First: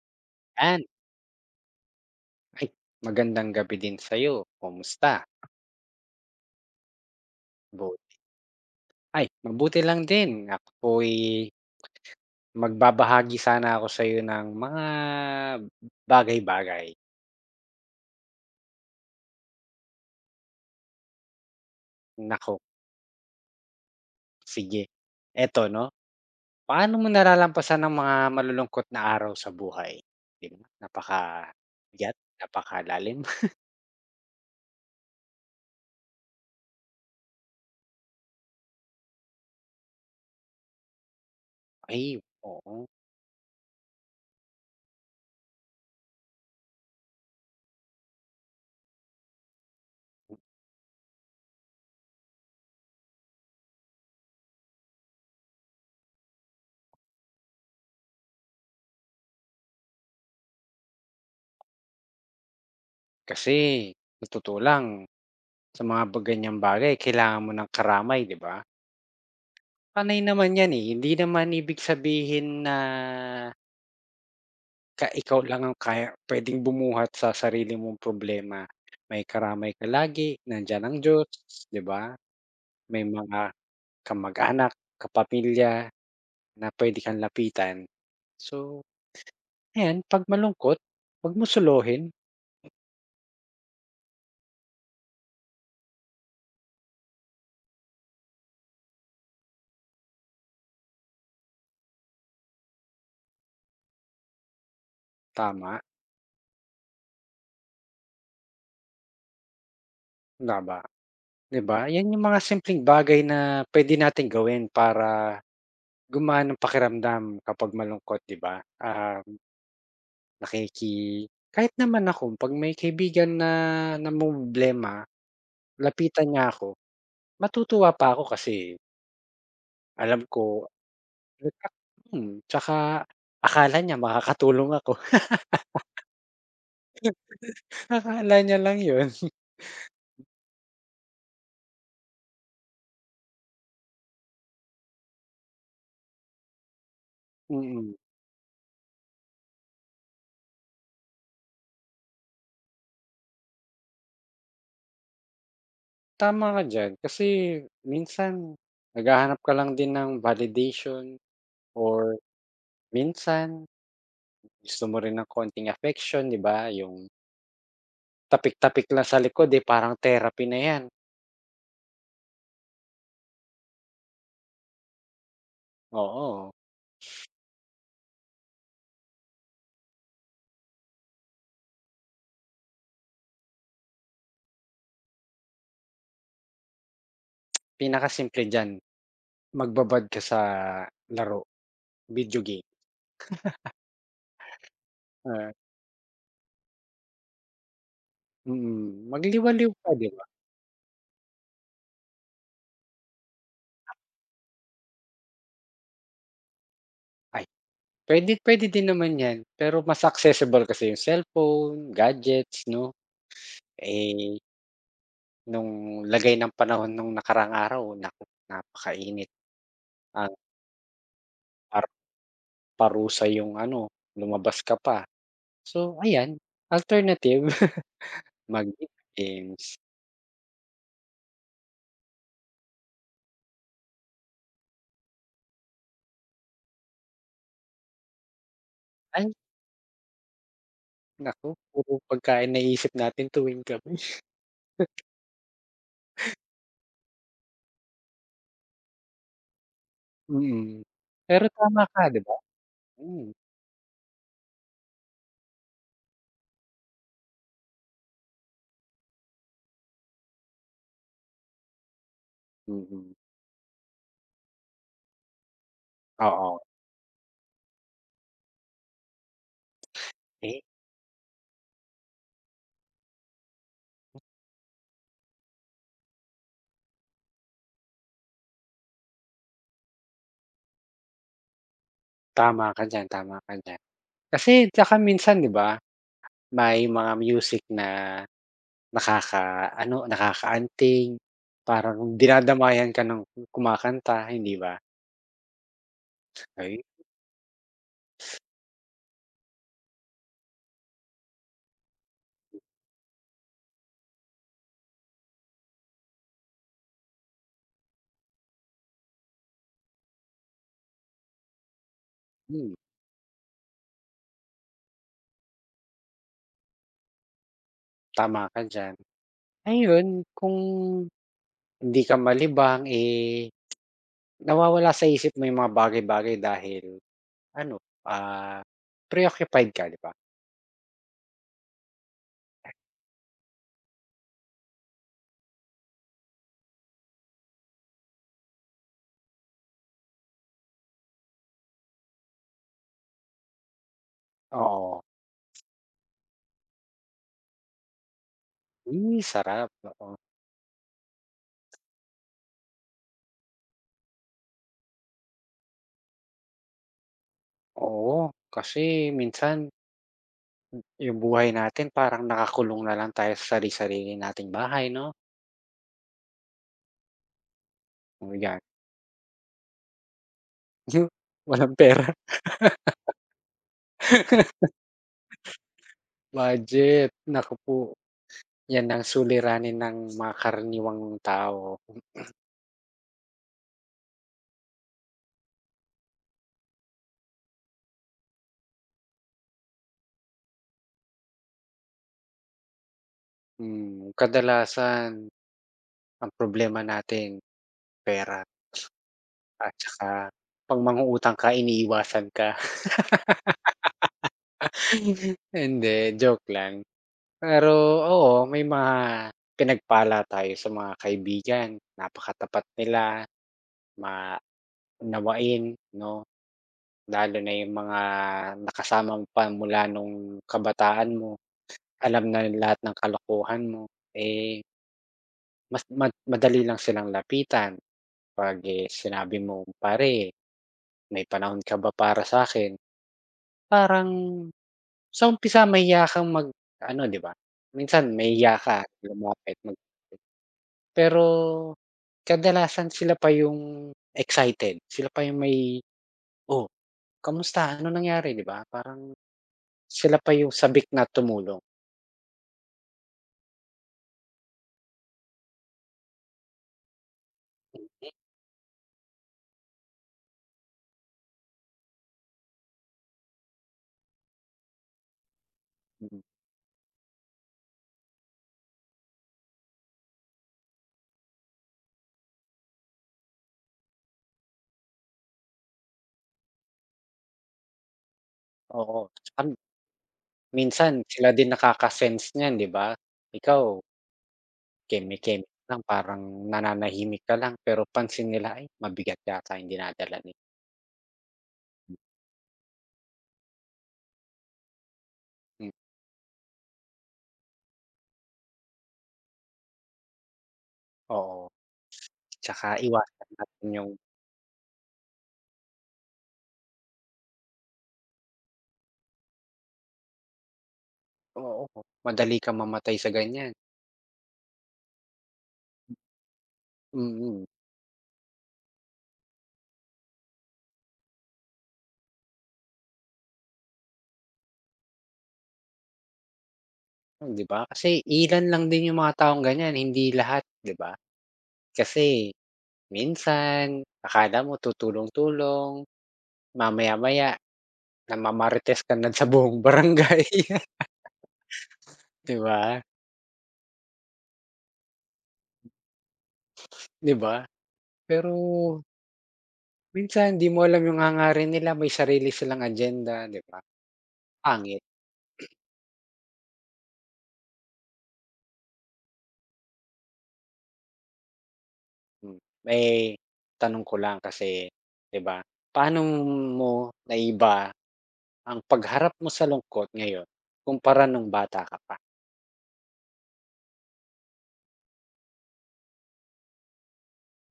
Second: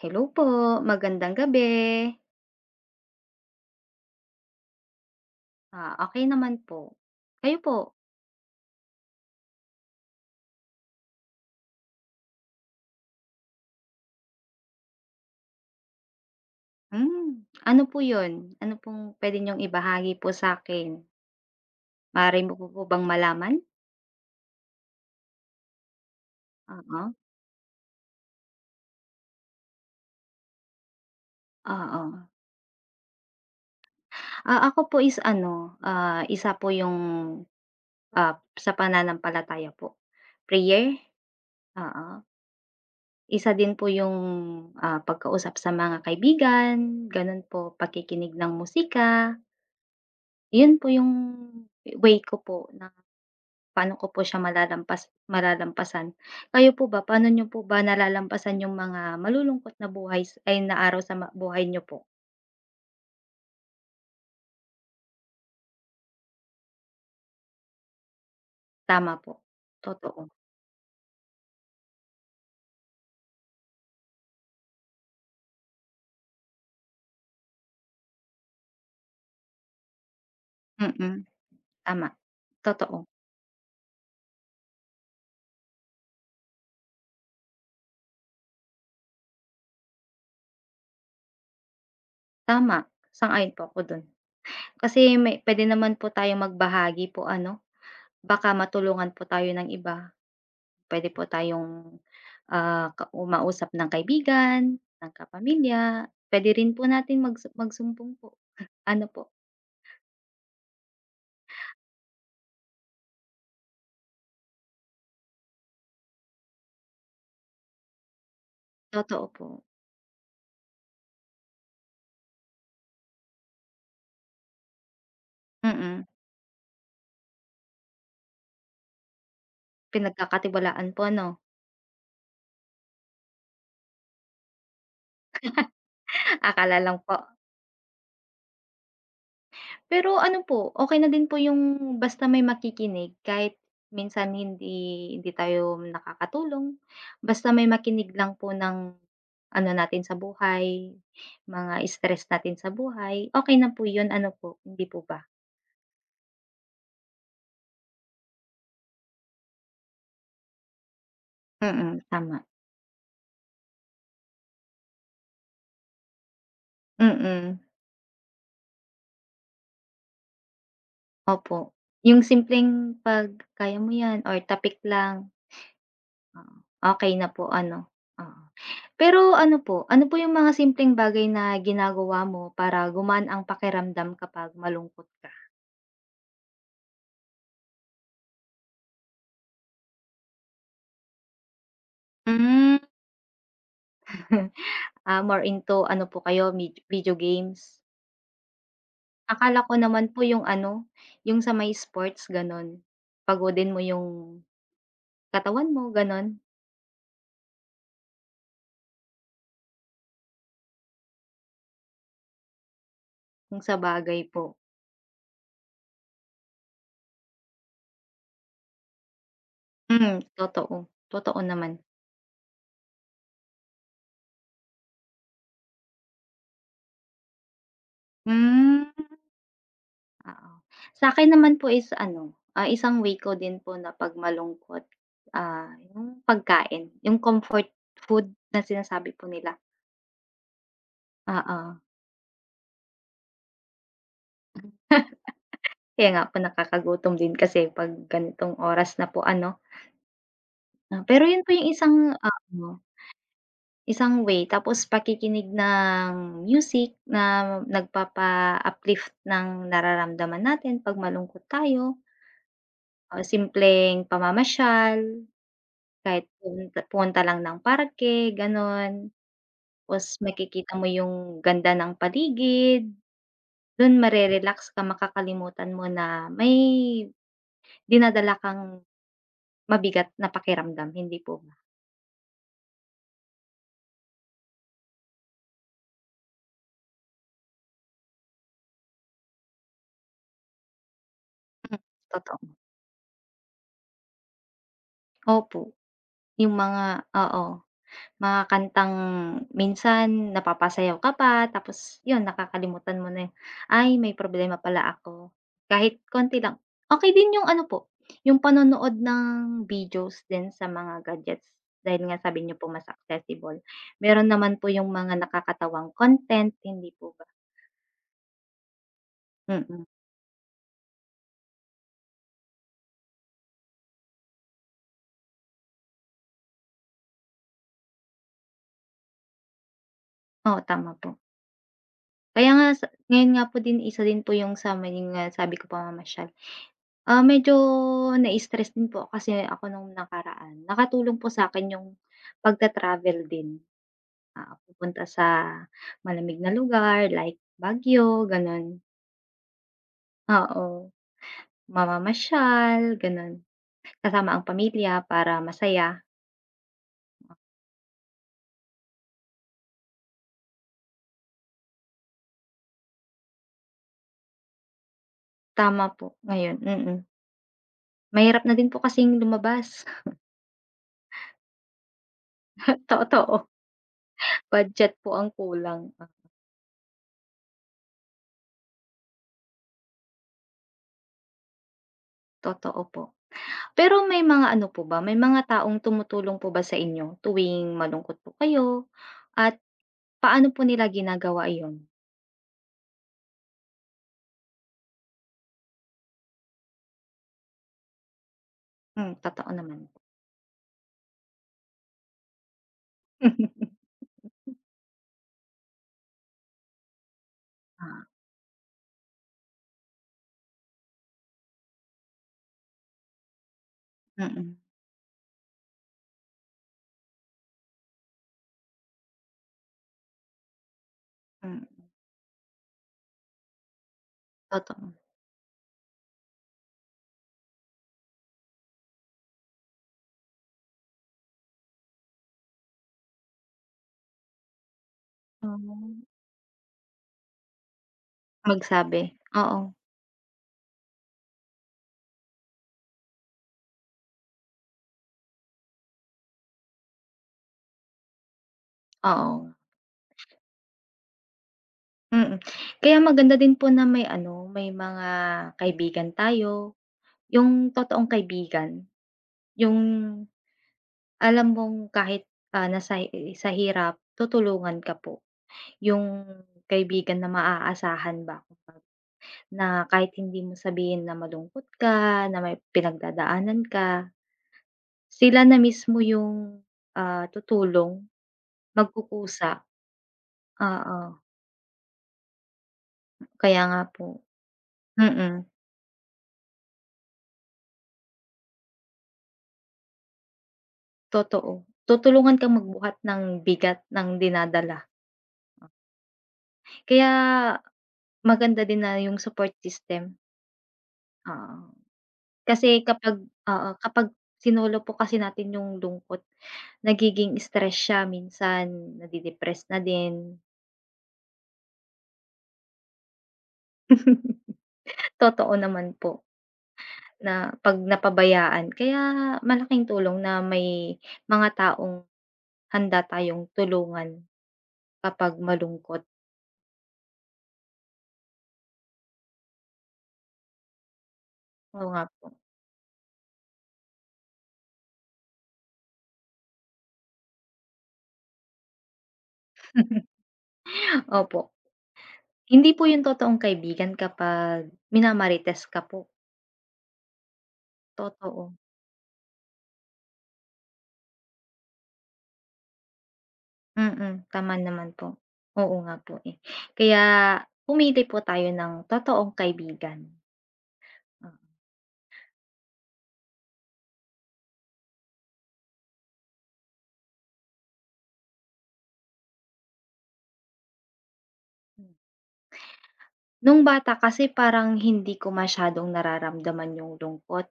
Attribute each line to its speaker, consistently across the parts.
Speaker 1: Hello po,
Speaker 2: Yan.
Speaker 1: magandang gabi.
Speaker 2: Ay, Magandang gabi din sa'yo. Kumusta?
Speaker 1: Okey naman po. Kayo po?
Speaker 2: Bu Mabuti lang din. Ako po'y magbabahagi sana ako sa'yo ng mga bagay-bagay.
Speaker 1: Ano po 'yun? Ano pong puwede niyong ibahagi po sa'kin? Maaari mo
Speaker 2: Naku,
Speaker 1: po bang malaman?
Speaker 2: sige. Eto 'no, paano
Speaker 1: Oo,
Speaker 2: mo nalalampasan ang mga malulungkot na araw sa buhay? 'Di ba,
Speaker 1: oo.
Speaker 2: napakabigat, napakalalim.
Speaker 1: Ako po is isa po yung, sa pananampalataya po, prayer,
Speaker 2: Ay,
Speaker 1: oo.
Speaker 2: oo.
Speaker 1: Isa din po yung, pagkausap sa mga kaibigan, gano'n po, pakikinig ng musika, 'yun po yung way ko po. Paano ko po siya malalampasan? Kayo po ba, paano niyo po ba nalalampasan yung mga malulungkot na buhay s- ay na araw sa buhay niyo po?
Speaker 2: Kasi sa sa mga ganiyang bagay kailangan mo ng karamay, 'di ba?
Speaker 1: Tama po,
Speaker 2: Panay
Speaker 1: totoo.
Speaker 2: naman 'yan, eh, hindi naman ibig sabihin na ikaw lang ang puwedeng bumuhat sa sarili mong problema. May karamay ka lagi, nandiyan ang
Speaker 1: Mm,
Speaker 2: Diyos, 'di ba?
Speaker 1: tama,
Speaker 2: May
Speaker 1: totoo,
Speaker 2: mga kamag-anak, kapamilya na puwede kang lapitan. So, ayan 'pag malungkot, 'wag mo solohin,
Speaker 1: tama, sang-ayon po ako dun. Kasi may puwede naman po tayong magbahagi po ano, baka matulungan po tayo ng iba. Puwede po tayong, ah, ka umausap ng kaibigan, ng
Speaker 2: tama,
Speaker 1: kapamilya, puwede rin po natin magsumbong po, ano po,
Speaker 2: tama, 'di ba? 'Yan yung mga simpleng bagay na puwede nating gawin para gumaan ang pakiramdam kapag malungkot, 'di ba?
Speaker 1: totoo po,
Speaker 2: Nakiki kahit naman ako 'pag may kaibigan na namomroblema,
Speaker 1: mm.
Speaker 2: lapitan niya ako, matutuwa pa ako kasi alam ko
Speaker 1: Pinagkakatiwalaan po 'no?
Speaker 2: nagka tsaka akala niya makakatulong ako.
Speaker 1: Akala lang po.
Speaker 2: Akala niya lang yun.
Speaker 1: Pero ano po, okey na din po yung basta may makikinig kahit minsan hindi hindi tayo nakakatulong, basta may
Speaker 2: Mm,
Speaker 1: makinig lang po ng ano natin sa buhay, mga stress natin sa buhay, okey na po yun, ano po, hindi po ba?
Speaker 2: tama ka diyan kasi minsan naghahanap ka lang din ng validation, or
Speaker 1: Mm, tama.
Speaker 2: minsan gusto mo rin ng konting affection, 'di ba? Yung
Speaker 1: Mm,
Speaker 2: tapik-tapik lang sa likod, eh, parang therapy na yan.
Speaker 1: opo. Yung simpleng 'pag, "Kaya mo yan," or "Tapik lang."
Speaker 2: Oo,
Speaker 1: Oo, okey na po ano, oo. Pero ano po yung mga simpleng bagay na ginagawa mo para gumaan ang pakiramdam kapag malungkot ka?
Speaker 2: pinakasimple diyan. Magbabad ka sa laro, video game,
Speaker 1: Hmm. More
Speaker 2: ah,
Speaker 1: into ano po kayo, med video games? Akala
Speaker 2: magliwaliw
Speaker 1: ko
Speaker 2: ka
Speaker 1: naman
Speaker 2: 'di
Speaker 1: po
Speaker 2: ba?
Speaker 1: yung ano, yung sa may sports gano'n, pagodin mo yung katawan mo gano'n,
Speaker 2: Ay, pwede pwede din naman 'yan, pero mas accessible kasi yung cellphone, gadgets 'no?
Speaker 1: yung sa bagay
Speaker 2: Eh,
Speaker 1: po.
Speaker 2: nung lagay ng panahon nung nakaraang araw, naku, napakainit,
Speaker 1: Mm,
Speaker 2: ang
Speaker 1: totoo, totoo naman.
Speaker 2: par parusa yung ano, lumabas ka pa. So ayan, alternative. Mag
Speaker 1: Hmm.
Speaker 2: games.
Speaker 1: Oo. Sa'kin naman po is isang way ko din po na 'pag malungkot, yung pagkain, yung comfort food na sinasabi po
Speaker 2: Ay
Speaker 1: nila,
Speaker 2: naku,
Speaker 1: oo.
Speaker 2: puro pagkain naiisip natin tuwing gabi.
Speaker 1: Kaya nga po nakakagutom din kasi 'pag ganitong oras na po ano.
Speaker 2: Mm,
Speaker 1: Pero yun
Speaker 2: pero
Speaker 1: po yung
Speaker 2: tama
Speaker 1: isang
Speaker 2: ka 'di ba?
Speaker 1: ano,
Speaker 2: Hmm,
Speaker 1: isang way tapos pakikinig ng music na nagpapa-uplift ng nararamdaman natin 'pag malungkot tayo,
Speaker 2: mm.
Speaker 1: o simpleng pamamasyal. Kahit
Speaker 2: Oo,
Speaker 1: pumunta pumunta lang ng parke gano'n, tapos
Speaker 2: eh,
Speaker 1: makikita mo yung ganda ng paligid, dun mare-relax ka makakalimutan mo na may dinadala kang mabigat na pakiramdam, hindi po ba?
Speaker 2: tama ka diyan, tama ka diyan. Kasi tsaka minsan 'di ba, may mga music na nakakaano, nakakaanting,
Speaker 1: Hmm.
Speaker 2: parang
Speaker 1: Totoo,
Speaker 2: dinadamayan ka ng kumakanta, hindi ba?
Speaker 1: opo yung
Speaker 2: Ay,
Speaker 1: mga oo. Mga kantang minsan napapasayaw ka pa tapos yun nakakalimutan mo na, "Ay may problema pala ako." Kahit konti lang. Okay din yung ano po, yung panonood ng videos din sa mga gadgets dahil nga sabi niyo po
Speaker 2: hmm,
Speaker 1: mas accessible. Meron naman po yung mga nakakatawang content, hindi po ba?
Speaker 2: tama ka diyan.
Speaker 1: Mm,
Speaker 2: Ayun, kung hindi ka malibang, eh, nawawala sa isip mo yung mga bagay-bagay dahil ano, ah, preoccupied ka 'di ba?
Speaker 1: oo tama po. Kaya nga sa ngayon nga po din isa din po yung sa mga yung, sabi ko pamamasyal. Medyo na-stress din po kasi ako nung nakaraan. Nakatulong po sa akin yung pagta-travel din, oo,
Speaker 2: Oo,
Speaker 1: pupunta sa malamig na lugar like Baguio, gano'n.
Speaker 2: hmm, sarap, oo.
Speaker 1: Oo, mamamasyal, gano'n, kasama ang pamilya para masaya.
Speaker 2: Oo, kasi minsan yung buhay natin parang nakakulong na lang tayo sa sari-sarili nating bahay 'no,
Speaker 1: Tama po, ngayon, mm.
Speaker 2: oh,
Speaker 1: Mahirap na
Speaker 2: yan.
Speaker 1: din po kasing lumabas,
Speaker 2: Yu Walang pera.
Speaker 1: totoo. Budget po ang kulang,
Speaker 2: Budget, naku po, yan ang suliranin ng mga karaniwang tao.
Speaker 1: totoo po. Pero may mga ano po ba, may mga taong tumutulong po ba sa inyo tuwing malungkot po kayo at paano po nila ginagawa iyon?
Speaker 2: Hmm, kadalasan ang problema natin pera,
Speaker 1: Hmm, totoo
Speaker 2: at
Speaker 1: naman.
Speaker 2: saka 'pag mangungutang ka iniiwasan ka. Hindi, joke lang. Pero oo, may mga pinagpala tayo sa mga kaibigan, napakatapat nila,
Speaker 1: Oo, mm,
Speaker 2: maunawain 'no. Lalo na yung mga nakasama mo pa mula nung kabataan mo,
Speaker 1: mm,
Speaker 2: alam na lahat ng kalokohan mo, eh,
Speaker 1: totoo.
Speaker 2: mas mad madali lang silang lapitan. 'Pag, eh, sinabi mo, "Pare, may panahon ka ba para sa akin?" Parang sa umpisa mahiya
Speaker 1: Hmm,
Speaker 2: kang mag-ano, 'di ba? Minsan mahiya ka
Speaker 1: magsabi,
Speaker 2: lumapit
Speaker 1: oo,
Speaker 2: pero kadalasan sila pa yung excited, sila pa yung may, "Oh, kamusta? Ano nangyari?" 'Di ba? Parang
Speaker 1: oo,
Speaker 2: sila pa yung sabik na tumulong.
Speaker 1: mm. Kaya maganda din po na may ano, may mga kaibigan tayo, yung totoong kaibigan, yung alam mong kahit, nasa sa hirap tutulungan ka po, yung
Speaker 2: Mm,
Speaker 1: kaibigan na maaasahan ba, na kahit hindi mo sabihin na malungkot ka, na may pinagdadaanan ka. Sila na mismo yung, tutulong,
Speaker 2: oo.
Speaker 1: magkukusa,
Speaker 2: Um, Minsan
Speaker 1: oo.
Speaker 2: sila din nakaka-sense niyan, 'di ba? Ikaw
Speaker 1: Kaya nga po, mm,
Speaker 2: keme-keme lang, parang nananahimik ka lang, pero pansin nila, "Ay, mabigat yata yung dinadala ni."
Speaker 1: totoo. Tutulungan kang magbuhat ng bigat ng dinadala.
Speaker 2: Hmm,
Speaker 1: Kaya maganda din na yung support system,
Speaker 2: oo.
Speaker 1: oo.
Speaker 2: Tsaka
Speaker 1: Kasi kapag
Speaker 2: iwasan natin
Speaker 1: oo,
Speaker 2: yung
Speaker 1: kapag sinolo po kasi natin yung lungkot, nagiging stress siya minsan, nade-depress na din.
Speaker 2: oo, madali kang mamatay sa ganyan,
Speaker 1: Totoo naman po
Speaker 2: mm.
Speaker 1: na 'pag napabayaan. Kaya malaking tulong na may mga taong handa tayong tulungan kapag malungkot.
Speaker 2: Oh, 'di ba? Kasi ilan lang din yung mga taong ganyan, hindi lahat, 'di ba?
Speaker 1: Oo nga po.
Speaker 2: Kasi minsan akala mo tutulong-tulong, mamaya-maya namamarites ka na sa buong barangay,
Speaker 1: Opo,
Speaker 2: 'di
Speaker 1: hindi
Speaker 2: ba?
Speaker 1: po yun totoong kaibigan kapag minamarites ka po,
Speaker 2: 'Di ba?
Speaker 1: totoo.
Speaker 2: Pero minsan 'di mo alam yung hangarin nila, may sarili silang agenda, 'di ba?
Speaker 1: Mm, tama
Speaker 2: Pangit.
Speaker 1: naman po. Oo nga po, eh. Kaya pumili po tayo ng totoong kaibigan. Oo.
Speaker 2: Hmm, may tanong ko lang kasi, 'di ba, paano mo naiba ang pagharap mo sa lungkot ngayon kumpara nung bata ka pa?
Speaker 1: Nung bata kasi parang hindi ko masyadong nararamdaman yung lungkot.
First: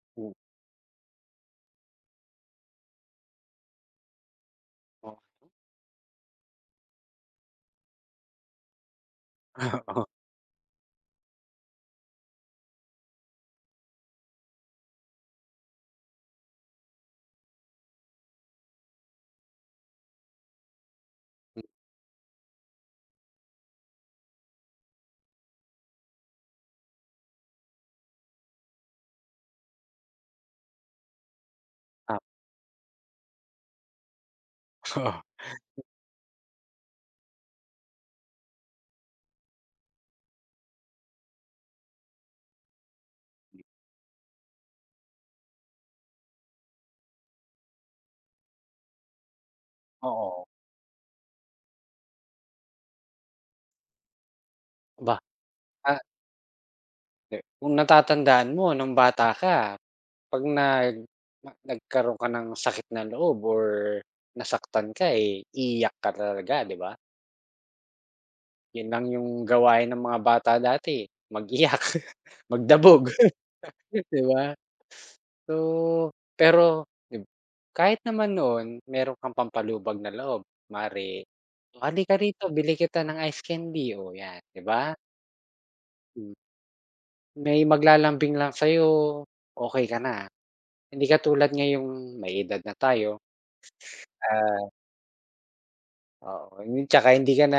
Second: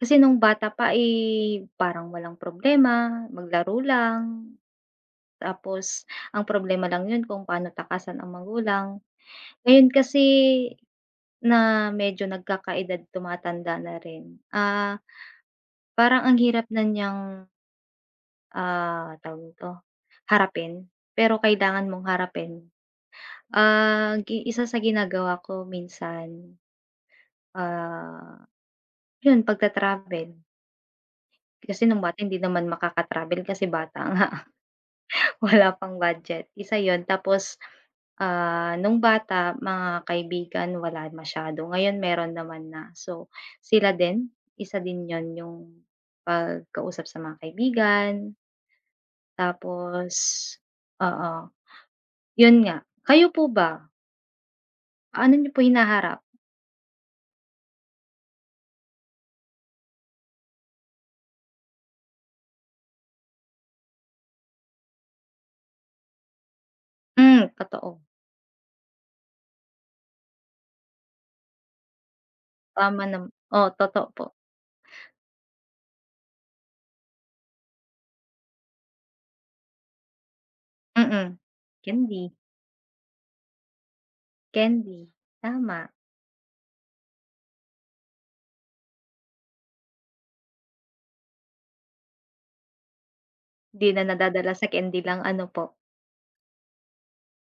Speaker 1: Kasi
Speaker 2: Mm,
Speaker 1: nung bata pa, eh, parang walang problema, maglaro lang,
Speaker 2: oo,
Speaker 1: tapos ang problema lang yun kung paano takasan ang magulang. Ngayon
Speaker 2: oo,
Speaker 1: kasi na medyo nagkakaedad, tumatanda na rin, parang ang hirap na niyang, tawag nito, harapin. Pero
Speaker 2: hmm,
Speaker 1: kailangan mong harapin. Ah, gi Isa sa ginagawa ko minsan, ah, yun pagta-travel. Kasi nung bata
Speaker 2: tama,
Speaker 1: hindi naman makaka-travel kasi bata nga,
Speaker 2: oo.
Speaker 1: wala pang budget, isa yun. Tapos nung bata mga kaibigan wala masyado, ngayon meron naman na. So, sila din, isa din 'yun yung pagkausap sa mga kaibigan, tapos
Speaker 2: Oo.
Speaker 1: oo, 'yun nga. Kayo po ba,
Speaker 2: Ba
Speaker 1: ano niyo po
Speaker 2: ah,
Speaker 1: hinaharap?
Speaker 2: hindi, kung natatandaan mo nung bata ka, 'pag nag nagkaroon ka ng sakit ng loob or nasaktan ka, eh, iiyak ka talaga, 'di ba?
Speaker 1: Hmm, totoo,
Speaker 2: Yun lang yung gawain ng mga bata dati, mag-iyak,
Speaker 1: tama
Speaker 2: magdabog.
Speaker 1: nam oh, totoo
Speaker 2: 'Di
Speaker 1: po,
Speaker 2: ba? So, pero gib kahit naman noon meron kang pampalubag na loob, kunwari,
Speaker 1: mm.
Speaker 2: "Oh, Mhm. Halika
Speaker 1: Candy,
Speaker 2: rito bili kita ng ice candy." Oh, 'yan, 'di ba?
Speaker 1: candy, tama.
Speaker 2: Hmm, may maglalambing lang sa'yo, okey ka na. Hindi katulad ngayong may edad na tayo,
Speaker 1: 'Di na nadadala sa
Speaker 2: ah,
Speaker 1: candy lang ano po,
Speaker 2: oo, yun tsaka hindi ka na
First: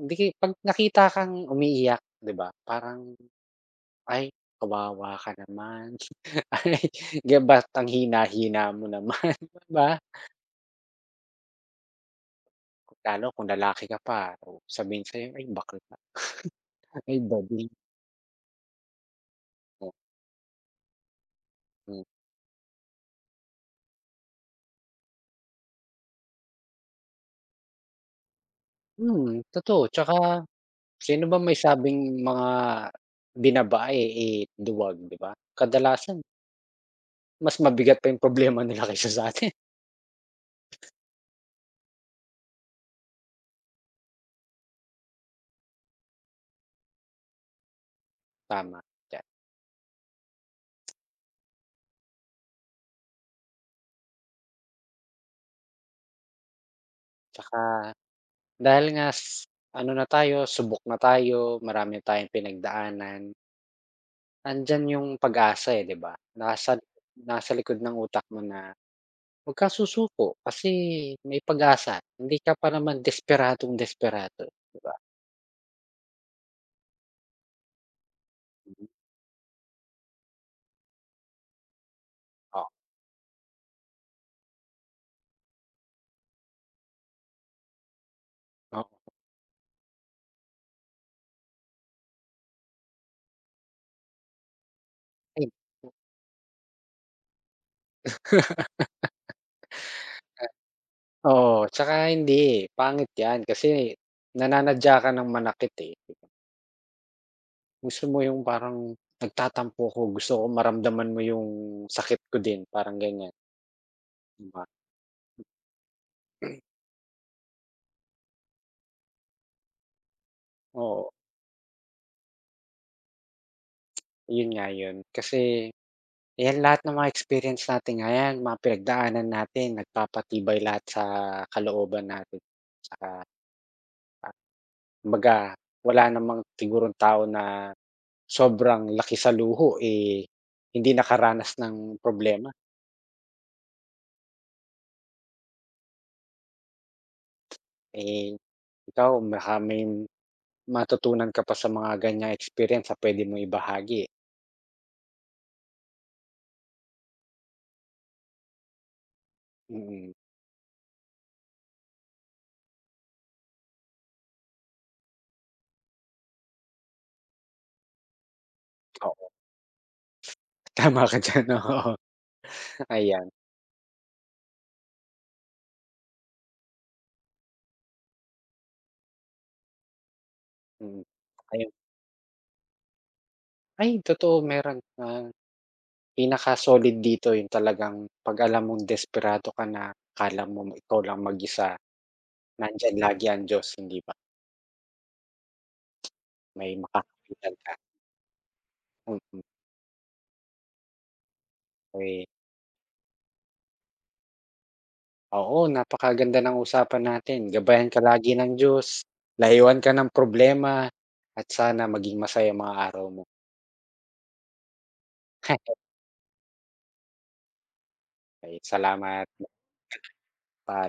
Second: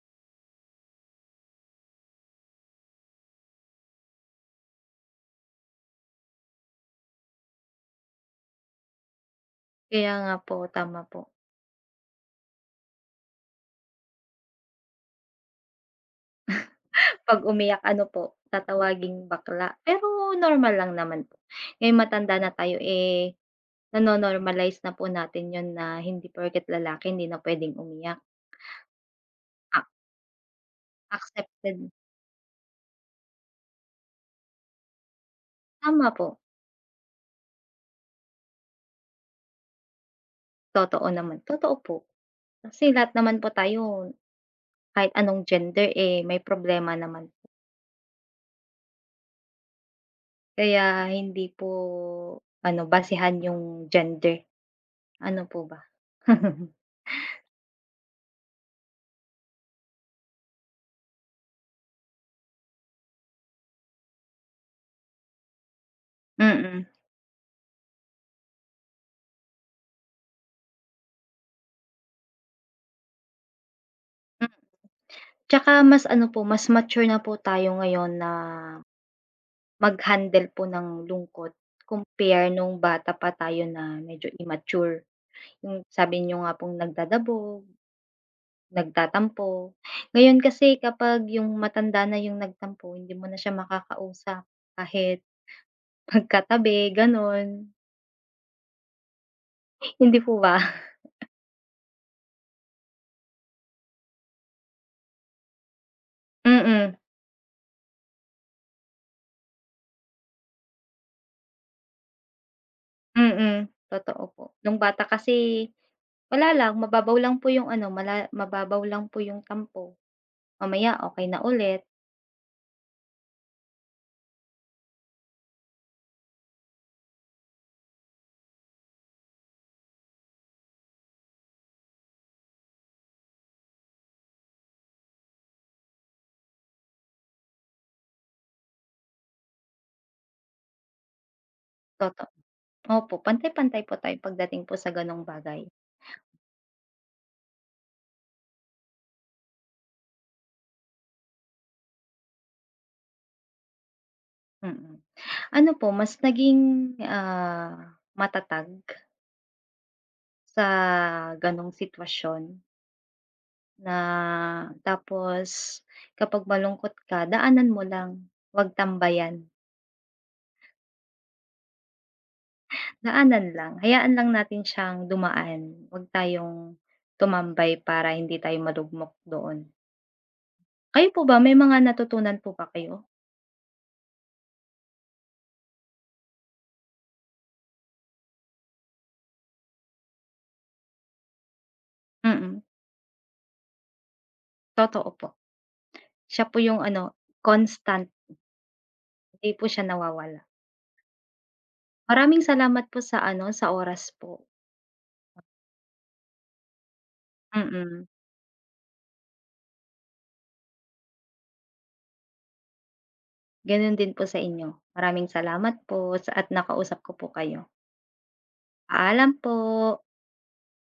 Speaker 2: hindi ki 'pag nakita kang umiiyak, 'di ba, parang, "Ay, kawawa ka naman." Ay, ba't ang hina-hina mo naman, 'di ba?
Speaker 1: kaya nga po, tama po.
Speaker 2: Lalo kung lalaki ka pa, oh, sabihin sa'yo, "Ay bakla, ay
Speaker 1: 'Pag
Speaker 2: bading."
Speaker 1: umiyak ano po, tatawaging bakla,
Speaker 2: mo.
Speaker 1: pero normal lang naman po. Ngayong
Speaker 2: Hmm.
Speaker 1: matanda na tayo, eh, nano-normalize na po natin 'yun na hindi porket lalaki hindi na puwedeng umiyak,
Speaker 2: Hmm,
Speaker 1: a
Speaker 2: totoo tsaka sino ba may
Speaker 1: accepted
Speaker 2: sabing mga binabae, eh, duwag, 'di ba?
Speaker 1: tama
Speaker 2: Kadalasan
Speaker 1: po,
Speaker 2: mas mabigat pa yung problema nila kaysa sa atin.
Speaker 1: totoo naman, totoo po. Kasi lahat naman po tayo kahit anong gender, eh, may problema naman.
Speaker 2: Tama ka.
Speaker 1: Kaya hindi po ano, basehan yung gender, ano po ba?
Speaker 2: Tsaka dahil nga s ano na tayo, subok na tayo, marami na tayong pinagdaanan. Andiyan yung pag-asa, eh, 'di ba?
Speaker 1: Mm,
Speaker 2: Nasa
Speaker 1: mm.
Speaker 2: Nasa likod ng utak mo na huwag kang susuko kasi may pag-asa, hindi ka pa naman desperadong-desperado, 'di ba?
Speaker 1: 'Tsaka mas ano po, mas mature na po tayo ngayon na
Speaker 2: Mhm,
Speaker 1: mag-handle po ng lungkot compare
Speaker 2: oh,
Speaker 1: nung bata pa tayo na medyo immature, yung sabi niyo nga pong nagdadabog,
Speaker 2: oo.
Speaker 1: nagtatampo. Ngayon kasi kapag yung matanda na yung nagtampo hindi mo na siya makakausap kahit
Speaker 2: Ay.
Speaker 1: magkatabi gano'n, hindi po ba?
Speaker 2: Oo, tsaka hindi, eh, pangit 'yan kasi nananadya ka ng manakit, eh.
Speaker 1: Mm,
Speaker 2: Gusto mo yung parang nagtatampo ako, gusto ko maramdaman mo yung sakit ko din, parang ganyan,
Speaker 1: mm, totoo po.
Speaker 2: 'di ba?
Speaker 1: Nung bata kasi wala lang mababaw lang po yung ano mala mababaw lang po yung tampo, mamaya
Speaker 2: Oo.
Speaker 1: okay na ulit,
Speaker 2: Yun nga yun. Kasi, ayan lahat ng mga experience natin nga yan, mga pinagdaanan natin nagpapatibay lahat sa kalooban natin. Tsaka kumbaga wala namang sigurong tao na sobrang laki sa luho, eh, hindi nakaranas ng
Speaker 1: totoo,
Speaker 2: problema.
Speaker 1: opo, pantay-pantay po tayo pagdating po sa gano'ng bagay.
Speaker 2: Eh, ikaw baka may matutunan ka pa sa mga ganyang experience na puwede mo ibahagi.
Speaker 1: Mm. Ano po mas naging, matatag
Speaker 2: Mm,
Speaker 1: sa gano'ng sitwasyon na tapos kapag malungkot ka daanan mo lang, 'wag
Speaker 2: oo,
Speaker 1: tambayan.
Speaker 2: tama ka diyan, oo. Ayan,
Speaker 1: Daanan lang, hayaan lang natin siyang dumaan, 'wag tayong tumambay para hindi tayo malugmok doon.
Speaker 2: mm.
Speaker 1: Kayo po ba may
Speaker 2: Ayun
Speaker 1: mga natutunan po ba kayo?
Speaker 2: ay totoo meron, pinaka-solid dito yung talagang 'pag alam mong desperado ka na, akala mo ikaw lang mag-isa,
Speaker 1: Mm,
Speaker 2: nandiyan lagi ang Diyos, hindi ba?
Speaker 1: totoo po. Siya po
Speaker 2: May
Speaker 1: yung ano,
Speaker 2: makakapitan ka,
Speaker 1: constant,
Speaker 2: mm.
Speaker 1: hindi po siya nawawala.
Speaker 2: Eh,
Speaker 1: Maraming salamat po sa ano, sa oras po.
Speaker 2: oo, napakaganda ng usapan natin, gabayan ka
Speaker 1: Mm.
Speaker 2: lagi ng Diyos, layuan ka ng problema, at sana maging masaya ang mga araw mo.
Speaker 1: Gano'n din po sa inyo. Maraming salamat po sa at nakausap ko po kayo.
Speaker 2: Ay, salamat,
Speaker 1: Paalam po.
Speaker 2: paalam.